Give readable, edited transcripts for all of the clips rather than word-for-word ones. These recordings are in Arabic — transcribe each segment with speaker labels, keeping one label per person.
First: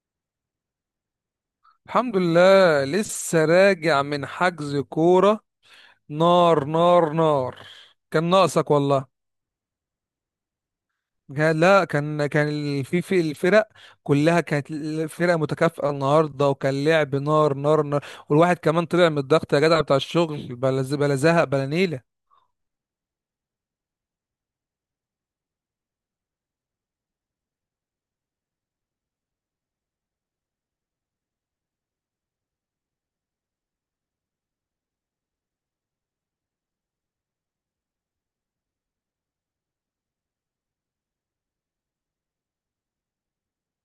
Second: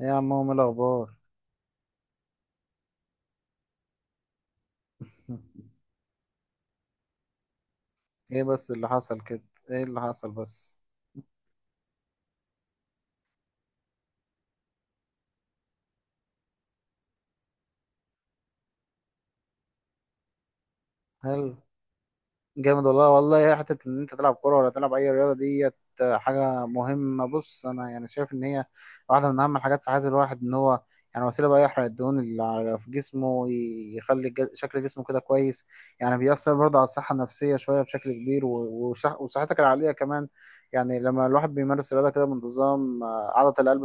Speaker 1: ايه يا عمو، ايه الاخبار؟
Speaker 2: الحمد لله لسه راجع من حجز كورة. نار نار نار. كان
Speaker 1: ايه بس
Speaker 2: ناقصك
Speaker 1: اللي
Speaker 2: والله.
Speaker 1: حصل كده؟ ايه اللي حصل بس؟
Speaker 2: لا كان في الفرق كلها كانت الفرق متكافئة النهاردة، وكان لعب نار نار نار، والواحد كمان طلع من الضغط يا جدع بتاع الشغل، بلا زهق
Speaker 1: هل
Speaker 2: بلا نيلة.
Speaker 1: جامد؟ والله حته ان انت تلعب كوره ولا تلعب اي رياضه ديت حاجه مهمه. بص، انا يعني شايف ان هي واحده من اهم الحاجات في حياه الواحد، ان هو يعني وسيله بقى يحرق الدهون اللي في جسمه، ويخلي شكل جسمه كده كويس. يعني بيأثر برضه على الصحه النفسيه شويه بشكل كبير، وصحتك العقليه كمان. يعني لما الواحد بيمارس رياضه كده بانتظام، عضله القلب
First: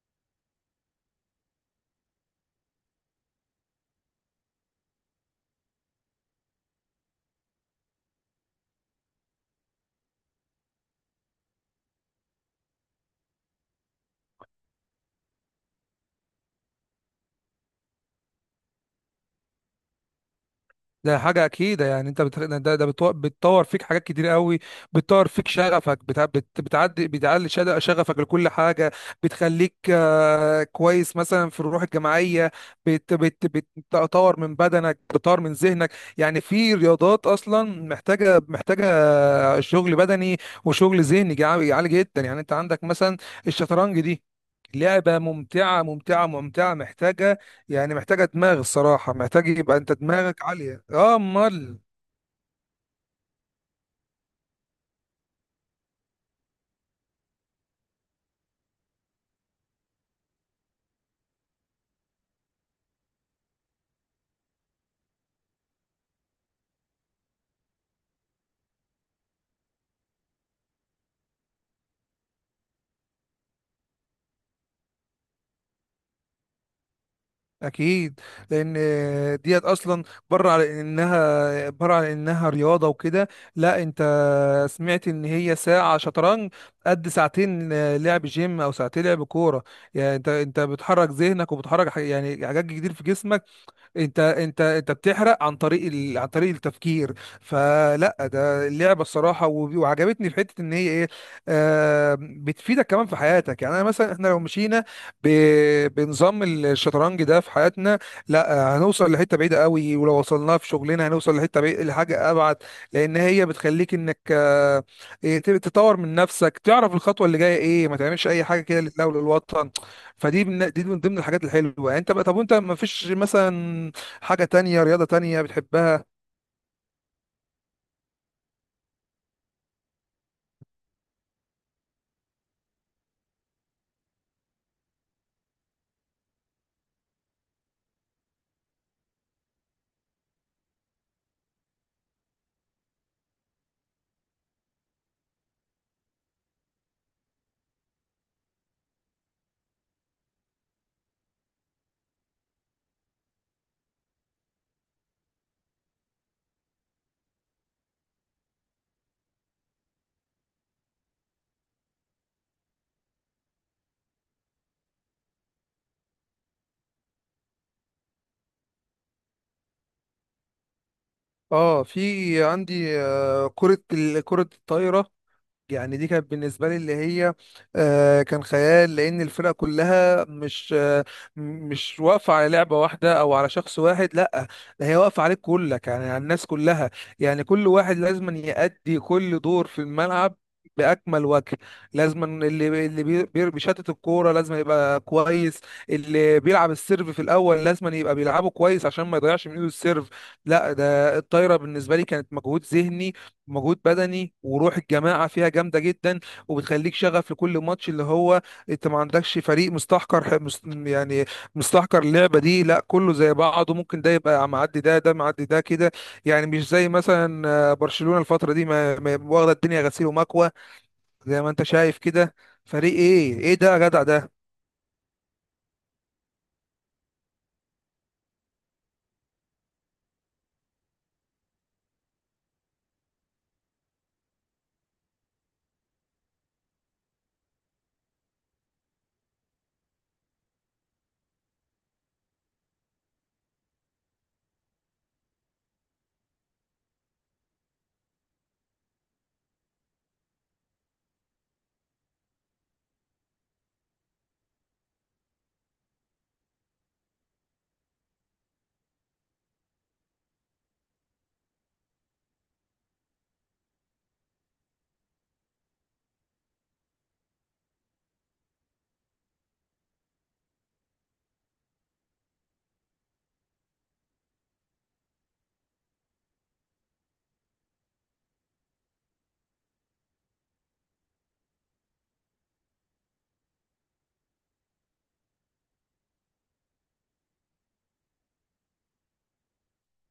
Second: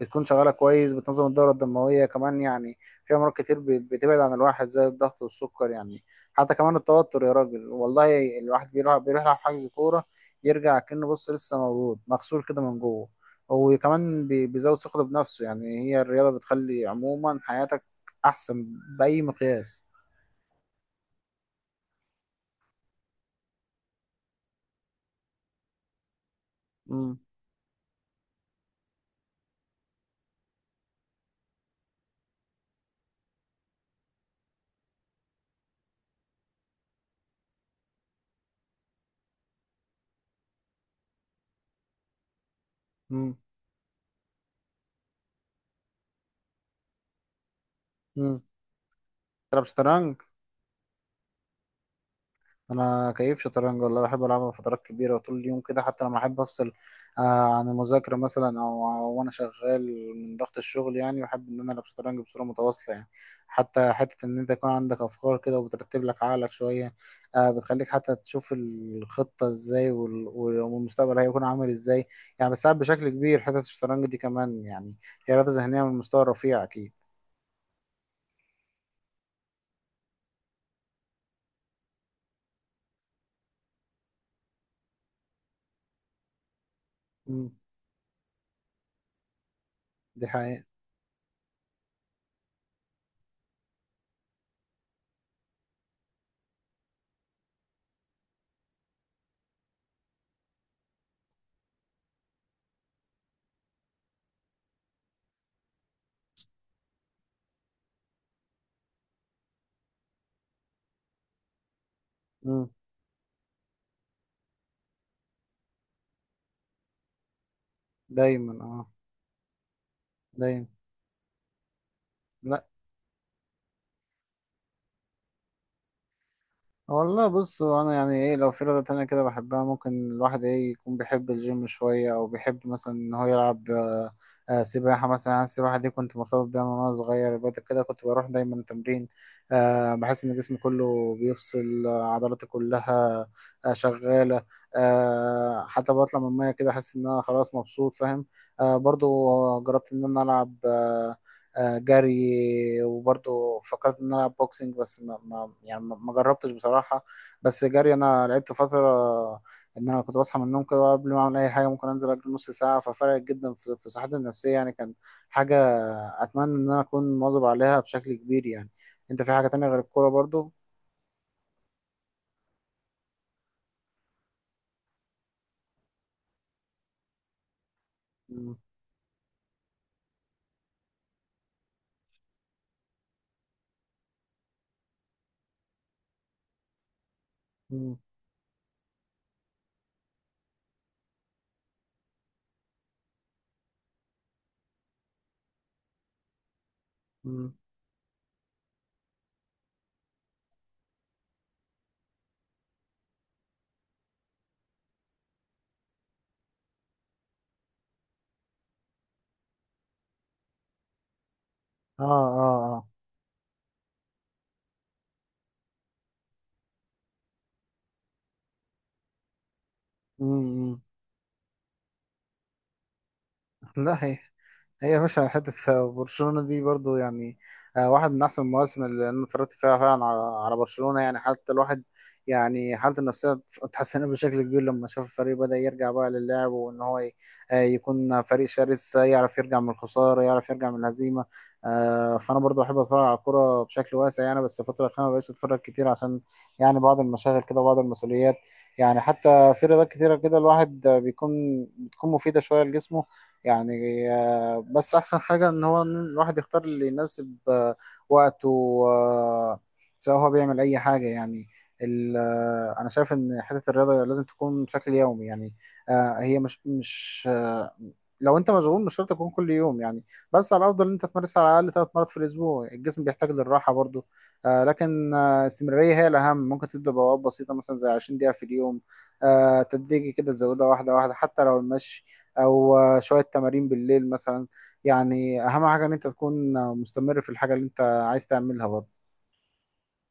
Speaker 1: بتكون شغاله كويس، بتنظم الدوره الدمويه كمان. يعني في امراض كتير بتبعد عن الواحد زي الضغط والسكر، يعني حتى كمان التوتر يا راجل. والله الواحد بيروح يلعب حجز كوره، يرجع كأنه، بص، لسه مولود مغسول كده من جوه. وكمان بيزود ثقته بنفسه. يعني هي الرياضه بتخلي عموما حياتك احسن باي مقياس.
Speaker 2: ده حاجة أكيدة. يعني أنت بت... ده ده بتو... بتطور فيك حاجات كتير قوي. بتطور فيك شغفك، بتعدي
Speaker 1: امم.
Speaker 2: بتعلي شغفك لكل حاجة. بتخليك كويس مثلا في الروح الجماعية. بت... بت... بتطور من بدنك، بتطور من ذهنك. يعني في رياضات أصلا محتاجة شغل بدني وشغل ذهني عالي جدا. يعني أنت عندك مثلا
Speaker 1: امم.
Speaker 2: الشطرنج دي، لعبة ممتعة ممتعة ممتعة محتاجة. يعني محتاجة
Speaker 1: امم.
Speaker 2: دماغ الصراحة، محتاج
Speaker 1: تلعب
Speaker 2: يبقى انت
Speaker 1: شطرنج؟
Speaker 2: دماغك عالية، اه امال.
Speaker 1: انا كيف شطرنج، والله بحب العبها فترات كبيره وطول اليوم كده. حتى لما احب افصل عن المذاكره مثلا، او وانا شغال من ضغط الشغل، يعني بحب ان انا العب شطرنج بصوره متواصله. يعني حتى حته ان انت يكون عندك افكار كده وبترتب لك عقلك شويه، آه، بتخليك حتى تشوف الخطه ازاي والمستقبل هيكون عامل ازاي. يعني بتساعد بشكل كبير حته الشطرنج دي كمان، يعني هي رياضه ذهنيه من مستوى رفيع اكيد.
Speaker 2: اكيد. لان ديت اصلا، بره على انها رياضة وكده. لا انت، سمعت ان هي ساعة شطرنج قد
Speaker 1: مم.
Speaker 2: ساعتين لعب جيم او ساعتين لعب كورة. يعني
Speaker 1: دي
Speaker 2: انت
Speaker 1: حقيقه.
Speaker 2: بتحرك ذهنك وبتحرك يعني حاجات كتير في جسمك. انت بتحرق عن طريق عن طريق التفكير. فلا ده اللعبه الصراحه، وعجبتني في حته ان هي ايه. بتفيدك كمان في حياتك. يعني انا مثلا، احنا لو مشينا ب... بنظام الشطرنج ده في حياتنا، لا هنوصل لحته بعيده قوي، ولو وصلناها في شغلنا هنوصل لحته بعيدة لحاجه ابعد.
Speaker 1: مم.
Speaker 2: لان هي بتخليك انك آه إيه، تطور من نفسك، تعرف الخطوه اللي جايه ايه، ما تعملش اي
Speaker 1: دايما.
Speaker 2: حاجه كده
Speaker 1: اه،
Speaker 2: لله وللوطن. فدي،
Speaker 1: دايما.
Speaker 2: من دي من ضمن الحاجات الحلوه. يعني انت بقى، طب وانت ما فيش مثلا حاجه تانية، رياضه تانية بتحبها؟
Speaker 1: والله بص، هو انا يعني ايه، لو في رياضة تانية كده بحبها، ممكن الواحد ايه، يكون بيحب الجيم شوية، او بيحب مثلا ان هو يلعب سباحة مثلا. انا السباحة دي كنت مرتبط بيها من وانا صغير. بعد كده كنت بروح دايما تمرين، بحس ان جسمي كله بيفصل، عضلاتي كلها شغالة. حتى بطلع من المية كده احس ان انا خلاص مبسوط، فاهم؟ برضو جربت ان انا العب جري، وبرضه فكرت ان انا العب بوكسنج، بس ما يعني ما جربتش بصراحه. بس جري انا لعبت فتره، ان انا كنت بصحى من النوم كده قبل ما اعمل اي حاجه، ممكن انزل اجري نص ساعه. ففرقت جدا في صحتي النفسيه، يعني كان حاجه اتمنى ان انا اكون مواظب عليها بشكل كبير. يعني انت في حاجه تانية غير الكوره برضو؟
Speaker 2: اه، في عندي كره الطايره. يعني دي كانت بالنسبة لي اللي هي كان
Speaker 1: مم.
Speaker 2: خيال، لأن الفرقة كلها مش مش واقفة على لعبة واحدة أو على شخص واحد، لأ. ده هي واقفة عليك كلك، يعني على الناس كلها. يعني كل
Speaker 1: مم.
Speaker 2: واحد لازم يأدي كل دور في الملعب بأكمل وجه. لازم اللي بيشتت الكورة لازم يبقى كويس. اللي بيلعب السيرف في
Speaker 1: مم.
Speaker 2: الأول لازم يبقى بيلعبه كويس عشان ما يضيعش من إيده السيرف. لا ده الطايرة بالنسبة لي كانت مجهود ذهني، مجهود بدني، وروح الجماعة فيها جامدة جدا، وبتخليك شغف لكل ماتش. اللي هو انت ما عندكش فريق مستحكر يعني مستحكر
Speaker 1: اه.
Speaker 2: اللعبة دي،
Speaker 1: اه.
Speaker 2: لا
Speaker 1: اه.
Speaker 2: كله زي بعضه، ممكن ده يبقى معدي، ده معدي، ده كده. يعني مش زي مثلا برشلونة الفترة دي واخدة الدنيا غسيل ومكوى.
Speaker 1: مم.
Speaker 2: زي ما انت شايف كده، فريق ايه ايه ده يا جدع
Speaker 1: لا هي،
Speaker 2: ده؟
Speaker 1: هي يا باشا حتة. برشلونة دي برضو يعني، واحد من أحسن المواسم اللي أنا اتفرجت فيها فعلا على برشلونة. يعني حتى الواحد يعني حالته النفسية اتحسنت بشكل كبير لما شاف الفريق بدأ يرجع بقى للعب، وإن هو يكون فريق شرس، يعرف يرجع من الخسارة، يعرف يرجع من الهزيمة. فأنا برضو أحب أتفرج على الكورة بشكل واسع، يعني بس الفترة الأخيرة مبقتش أتفرج كتير عشان يعني بعض المشاغل كده وبعض المسؤوليات. يعني حتى في رياضات كتيرة كده الواحد بيكون بتكون مفيدة شوية لجسمه، يعني بس احسن حاجة ان هو إن الواحد يختار اللي يناسب وقته، آه، سواء هو بيعمل اي حاجة. يعني انا شايف ان حتة الرياضة لازم تكون بشكل يومي. يعني هي مش لو انت مشغول، مش شرط تكون كل يوم. يعني بس على الافضل ان انت تمارسها على الاقل 3 مرات في الاسبوع. الجسم بيحتاج للراحة برضو، لكن استمرارية هي الاهم. ممكن تبدأ بوابات بسيطة مثلا زي 20 دقيقة في اليوم، تدريجي كده تزودها واحدة واحدة، حتى لو المشي، او شوية تمارين بالليل مثلا. يعني اهم حاجة ان انت تكون مستمر في الحاجة اللي انت عايز تعملها برضه.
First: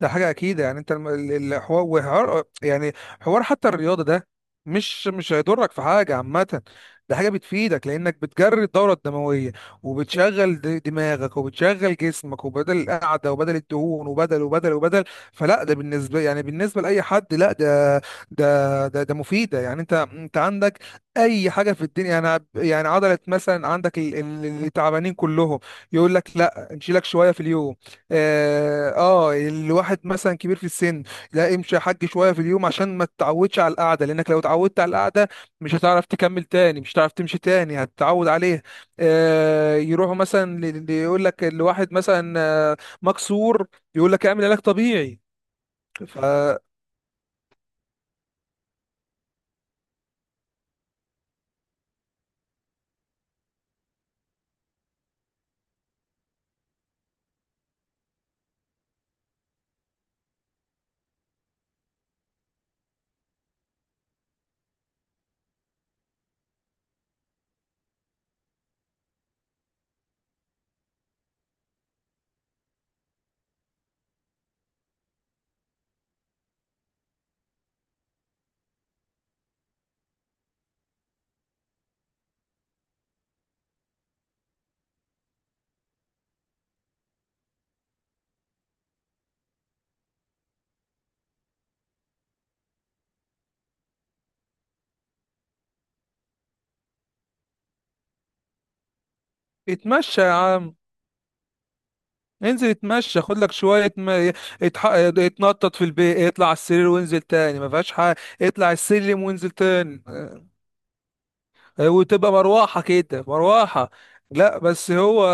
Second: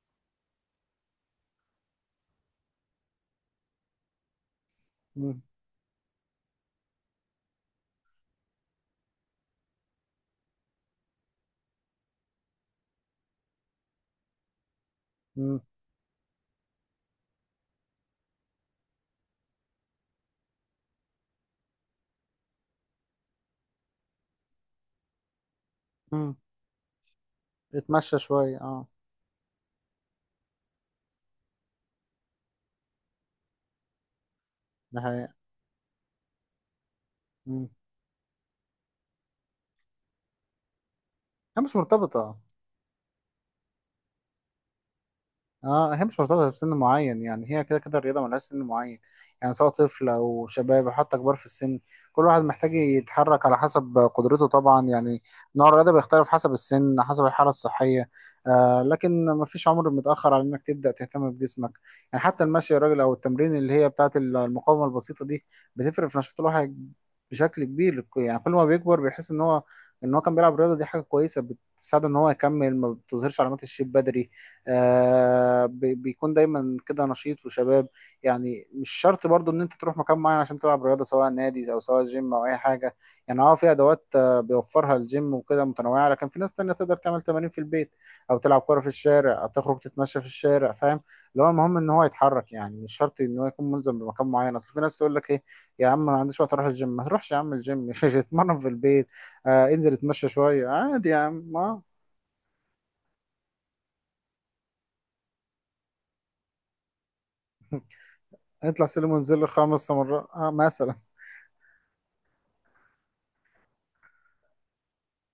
Speaker 2: ده حاجة أكيد. يعني أنت الحوار، وحوار يعني حوار، حتى الرياضة ده مش
Speaker 1: مم.
Speaker 2: هيضرك في حاجة عامة. ده حاجة بتفيدك، لأنك بتجري الدورة الدموية، وبتشغل دماغك، وبتشغل جسمك، وبدل القعدة وبدل الدهون وبدل وبدل وبدل.
Speaker 1: مم.
Speaker 2: فلا ده بالنسبة، يعني بالنسبة لأي حد، لا ده، ده مفيدة. يعني أنت عندك أي حاجة في الدنيا. يعني يعني عضلة مثلا، عندك اللي تعبانين كلهم، يقول
Speaker 1: مم.
Speaker 2: لك لا، نشيلك شوية في اليوم.
Speaker 1: اتمشى شوية، اه.
Speaker 2: اه، الواحد مثلا كبير في السن، لا امشي يا حاج شويه في اليوم عشان ما تتعودش على القعده، لانك لو اتعودت على
Speaker 1: ده
Speaker 2: القعده
Speaker 1: حقيقة.
Speaker 2: مش هتعرف تكمل تاني، مش هتعرف تمشي
Speaker 1: مم.
Speaker 2: تاني، هتتعود عليها. يروحوا مثلا، يقول لك
Speaker 1: هي مش
Speaker 2: الواحد مثلا
Speaker 1: مرتبطة.
Speaker 2: مكسور، يقول لك اعمل علاج طبيعي.
Speaker 1: اه، هي مش مرتبطة بسن معين. يعني هي كده كده الرياضة ملهاش سن معين، يعني سواء طفل أو شباب أو حتى كبار في السن، كل واحد محتاج يتحرك على حسب قدرته طبعا. يعني نوع الرياضة بيختلف حسب السن، حسب الحالة الصحية، آه، لكن مفيش عمر متأخر على إنك تبدأ تهتم بجسمك. يعني حتى المشي يا راجل، أو التمرين اللي هي بتاعة المقاومة البسيطة دي، بتفرق في نشاط الواحد بشكل كبير. يعني كل ما بيكبر بيحس إن هو، إن هو كان بيلعب رياضة، دي حاجة كويسة بتساعده إن هو يكمل، ما بتظهرش علامات الشيب بدري، آه، بيكون دايما كده نشيط وشباب. يعني مش شرط برضو ان انت تروح مكان معين عشان تلعب رياضه، سواء نادي او سواء جيم او اي حاجه. يعني اه، في ادوات بيوفرها الجيم وكده متنوعه، لكن في ناس تانية تقدر تعمل تمارين في البيت، او تلعب كوره في الشارع، او تخرج تتمشى في الشارع، فاهم؟ اللي هو المهم ان هو يتحرك. يعني مش شرط ان هو يكون ملزم بمكان معين. اصل في ناس تقول لك ايه، يا عم انا ما عنديش وقت اروح الجيم. ما تروحش يا عم الجيم، اتمرن في البيت. آه، انزل
Speaker 2: فاتمشى
Speaker 1: اتمشى
Speaker 2: يا
Speaker 1: شويه
Speaker 2: عم،
Speaker 1: عادي يا عم، اه.
Speaker 2: انزل اتمشى خد لك شويه، ما اتنطط في البيت، اطلع على السرير وانزل تاني، ما فيهاش حاجه، اطلع
Speaker 1: اطلع سلم
Speaker 2: السلم
Speaker 1: وانزل
Speaker 2: وانزل
Speaker 1: خمس
Speaker 2: تاني.
Speaker 1: مرات آه، مثلا.
Speaker 2: وتبقى مروحة كده مروحة. لا بس هو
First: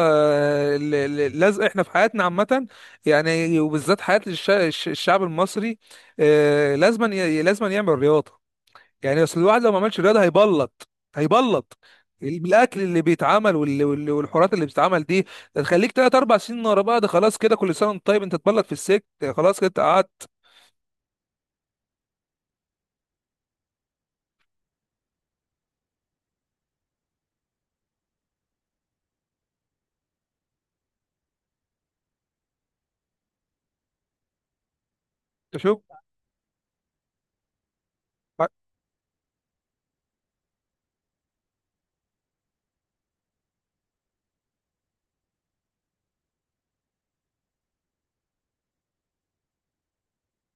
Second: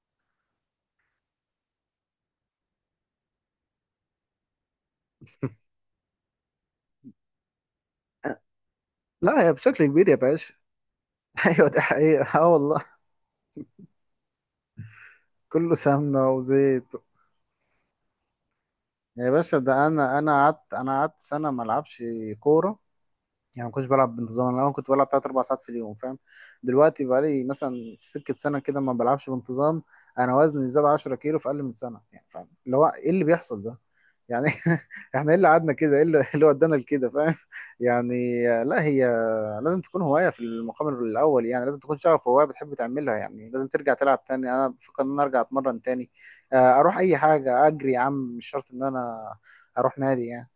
Speaker 2: اللزق احنا في حياتنا عامة، يعني وبالذات حياة الشعب المصري لازما يعمل رياضة. يعني اصل
Speaker 1: لا هي
Speaker 2: الواحد لو ما
Speaker 1: بشكل
Speaker 2: عملش
Speaker 1: كبير يا
Speaker 2: رياضة
Speaker 1: باشا.
Speaker 2: هيبلط.
Speaker 1: ايوه،
Speaker 2: هيبلط.
Speaker 1: دي حقيقة. اه
Speaker 2: الاكل
Speaker 1: والله،
Speaker 2: اللي بيتعمل والحورات اللي بتتعمل دي، ده
Speaker 1: كله
Speaker 2: تخليك تلات
Speaker 1: سمنة
Speaker 2: اربع سنين ورا
Speaker 1: وزيت.
Speaker 2: بعض. خلاص كده كل سنة وانت طيب انت تبلط في السجن.
Speaker 1: يا باشا،
Speaker 2: خلاص كده أنت
Speaker 1: ده انا،
Speaker 2: قعدت.
Speaker 1: انا قعدت سنة ما العبش كورة. يعني ما كنتش بلعب بانتظام. انا الاول كنت بلعب 3 أو 4 ساعات في اليوم، فاهم؟ دلوقتي بقالي مثلا سكة سنة كده ما بلعبش بانتظام. انا وزني زاد 10 كيلو في اقل من سنة، يعني فاهم اللي هو ايه اللي بيحصل ده؟ يعني احنا ايه اللي قعدنا
Speaker 2: شوف
Speaker 1: كده؟ ايه اللي إيه اللي ودانا لكده، فاهم؟ يعني لا هي لازم تكون هواية في المقام الأول. يعني لازم تكون شغف، هواية بتحب تعملها. يعني لازم ترجع تلعب تاني. أنا بفكر إن أنا أرجع أتمرن تاني، أروح أي حاجة أجري يا عم، مش شرط إن أنا أروح نادي يعني.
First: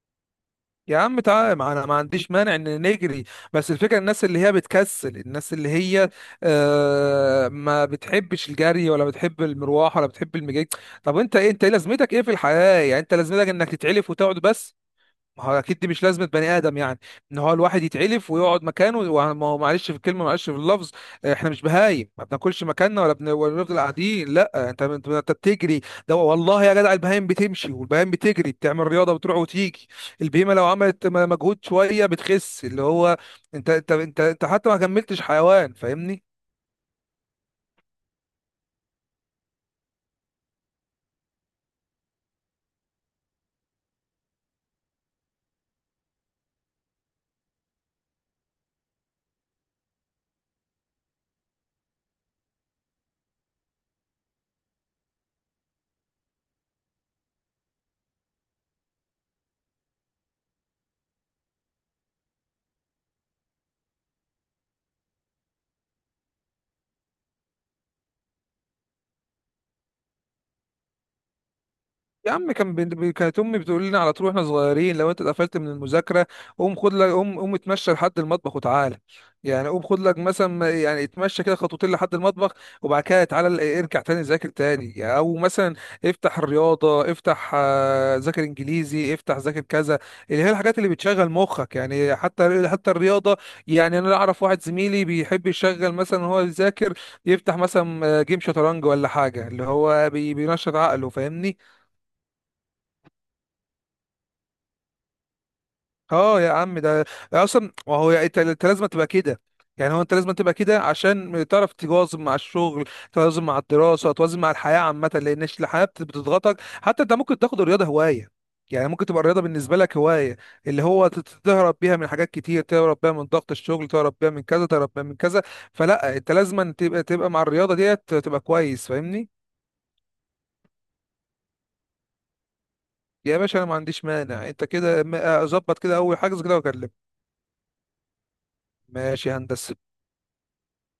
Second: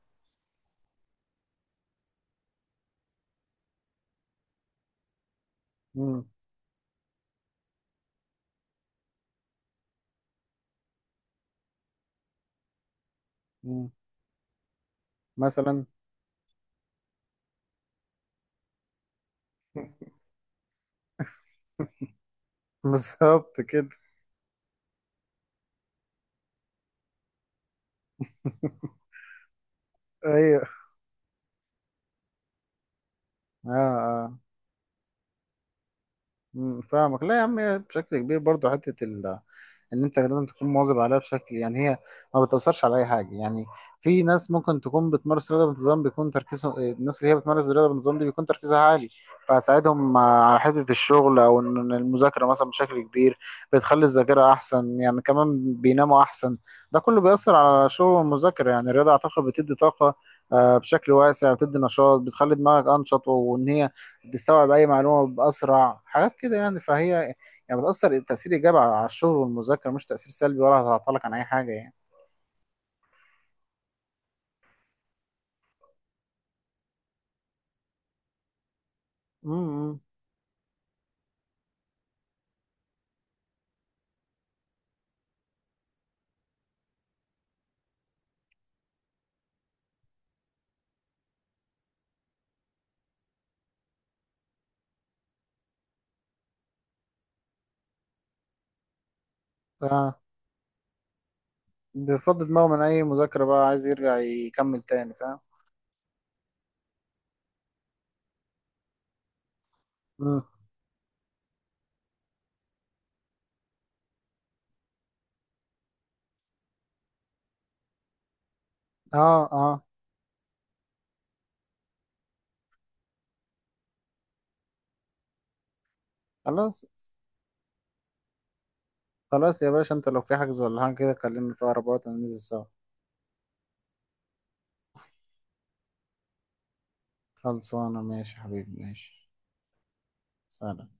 Speaker 2: يا عم تعالى، ما انا ما عنديش مانع ان نجري. بس الفكره الناس اللي هي بتكسل، الناس اللي هي
Speaker 1: مم.
Speaker 2: ما بتحبش الجري ولا بتحب المروح ولا بتحب المجيء. طب انت ايه، انت ايه لازمتك ايه في الحياه؟ يعني انت لازمتك انك
Speaker 1: مم.
Speaker 2: تتعلف وتقعد بس؟ ما هو اكيد
Speaker 1: مثلا.
Speaker 2: دي مش لازمه بني ادم، يعني ان هو الواحد يتعلف ويقعد مكانه، ما هو معلش في الكلمه، معلش في اللفظ. احنا مش بهايم، ما بناكلش مكاننا ولا ولا
Speaker 1: بالظبط
Speaker 2: بنفضل
Speaker 1: كده.
Speaker 2: قاعدين، لا انت انت أنت بتجري. ده والله يا جدع، البهايم بتمشي، والبهايم بتجري، بتعمل رياضه، بتروح وتيجي. البهيمه
Speaker 1: أيوه.
Speaker 2: لو عملت مجهود شويه بتخس. اللي هو
Speaker 1: آه،
Speaker 2: انت انت انت
Speaker 1: آه.
Speaker 2: انت حتى ما كملتش حيوان، فاهمني؟
Speaker 1: مم، فاهمك. لا يا عم، هي بشكل كبير برضه حته ان انت لازم تكون مواظب عليها بشكل. يعني هي ما بتاثرش على اي حاجه. يعني في ناس ممكن تكون بتمارس رياضه بانتظام بيكون تركيزهم، الناس اللي هي بتمارس الرياضه بانتظام دي بيكون تركيزها عالي، فهتساعدهم على حته الشغل او ان المذاكره مثلا بشكل كبير. بتخلي الذاكره احسن، يعني كمان بيناموا احسن. ده كله بيأثر على الشغل والمذاكره. يعني الرياضه اعتقد بتدي طاقه بشكل واسع، بتدي نشاط، بتخلي دماغك انشط، وان هي بيستوعب اي معلومه باسرع حاجات كده. يعني فهي، يعني بتاثر تاثير ايجابي على الشغل والمذاكره، مش تاثير سلبي، ولا هتعطلك عن اي حاجه يعني.
Speaker 2: يا عم، كانت امي بتقول لنا على طول واحنا صغيرين، لو انت اتقفلت من المذاكره قوم خد لك، قوم اتمشى لحد المطبخ وتعالى. يعني قوم خد
Speaker 1: امم.
Speaker 2: لك مثلا يعني اتمشى كده خطوتين لحد المطبخ، وبعد كده تعالى ارجع تاني ذاكر تاني. يعني او مثلا افتح الرياضه، افتح ذاكر انجليزي، افتح ذاكر كذا، اللي هي الحاجات اللي بتشغل مخك. يعني حتى الرياضه. يعني انا اعرف واحد زميلي بيحب يشغل مثلا وهو بيذاكر، يفتح مثلا جيم شطرنج ولا حاجه اللي هو
Speaker 1: ف-
Speaker 2: بينشط عقله، فاهمني؟
Speaker 1: بيفضي دماغه من اي مذاكره بقى، عايز يرجع يكمل تاني، فاهم.
Speaker 2: اه يا عم ده اصلا، ما هو انت لازم تبقى كده. يعني هو انت لازم
Speaker 1: امم.
Speaker 2: تبقى كده عشان تعرف تواظب مع الشغل، توازن مع الدراسه، توازن مع الحياه عامه. لان الحياه بتضغطك. حتى انت ممكن تاخد الرياضه هوايه، يعني ممكن تبقى
Speaker 1: اه.
Speaker 2: الرياضه
Speaker 1: اه.
Speaker 2: بالنسبه لك هوايه، اللي هو تهرب بيها من حاجات كتير، تهرب بيها من ضغط الشغل، تهرب بيها من كذا، تهرب بيها من كذا. فلا انت لازم
Speaker 1: خلاص.
Speaker 2: تبقى مع الرياضه ديت تبقى كويس، فاهمني؟
Speaker 1: خلاص يا باشا، انت لو في حجز ولا حاجه كده، كلمني في اقرب وقت وننزل سوا.
Speaker 2: يا باشا انا ما عنديش مانع، انت كده ظبط كده اول حاجه كده واكلمك.
Speaker 1: خلصانه، ماشي يا حبيبي،
Speaker 2: ماشي
Speaker 1: ماشي.
Speaker 2: يا هندسه.
Speaker 1: سلام.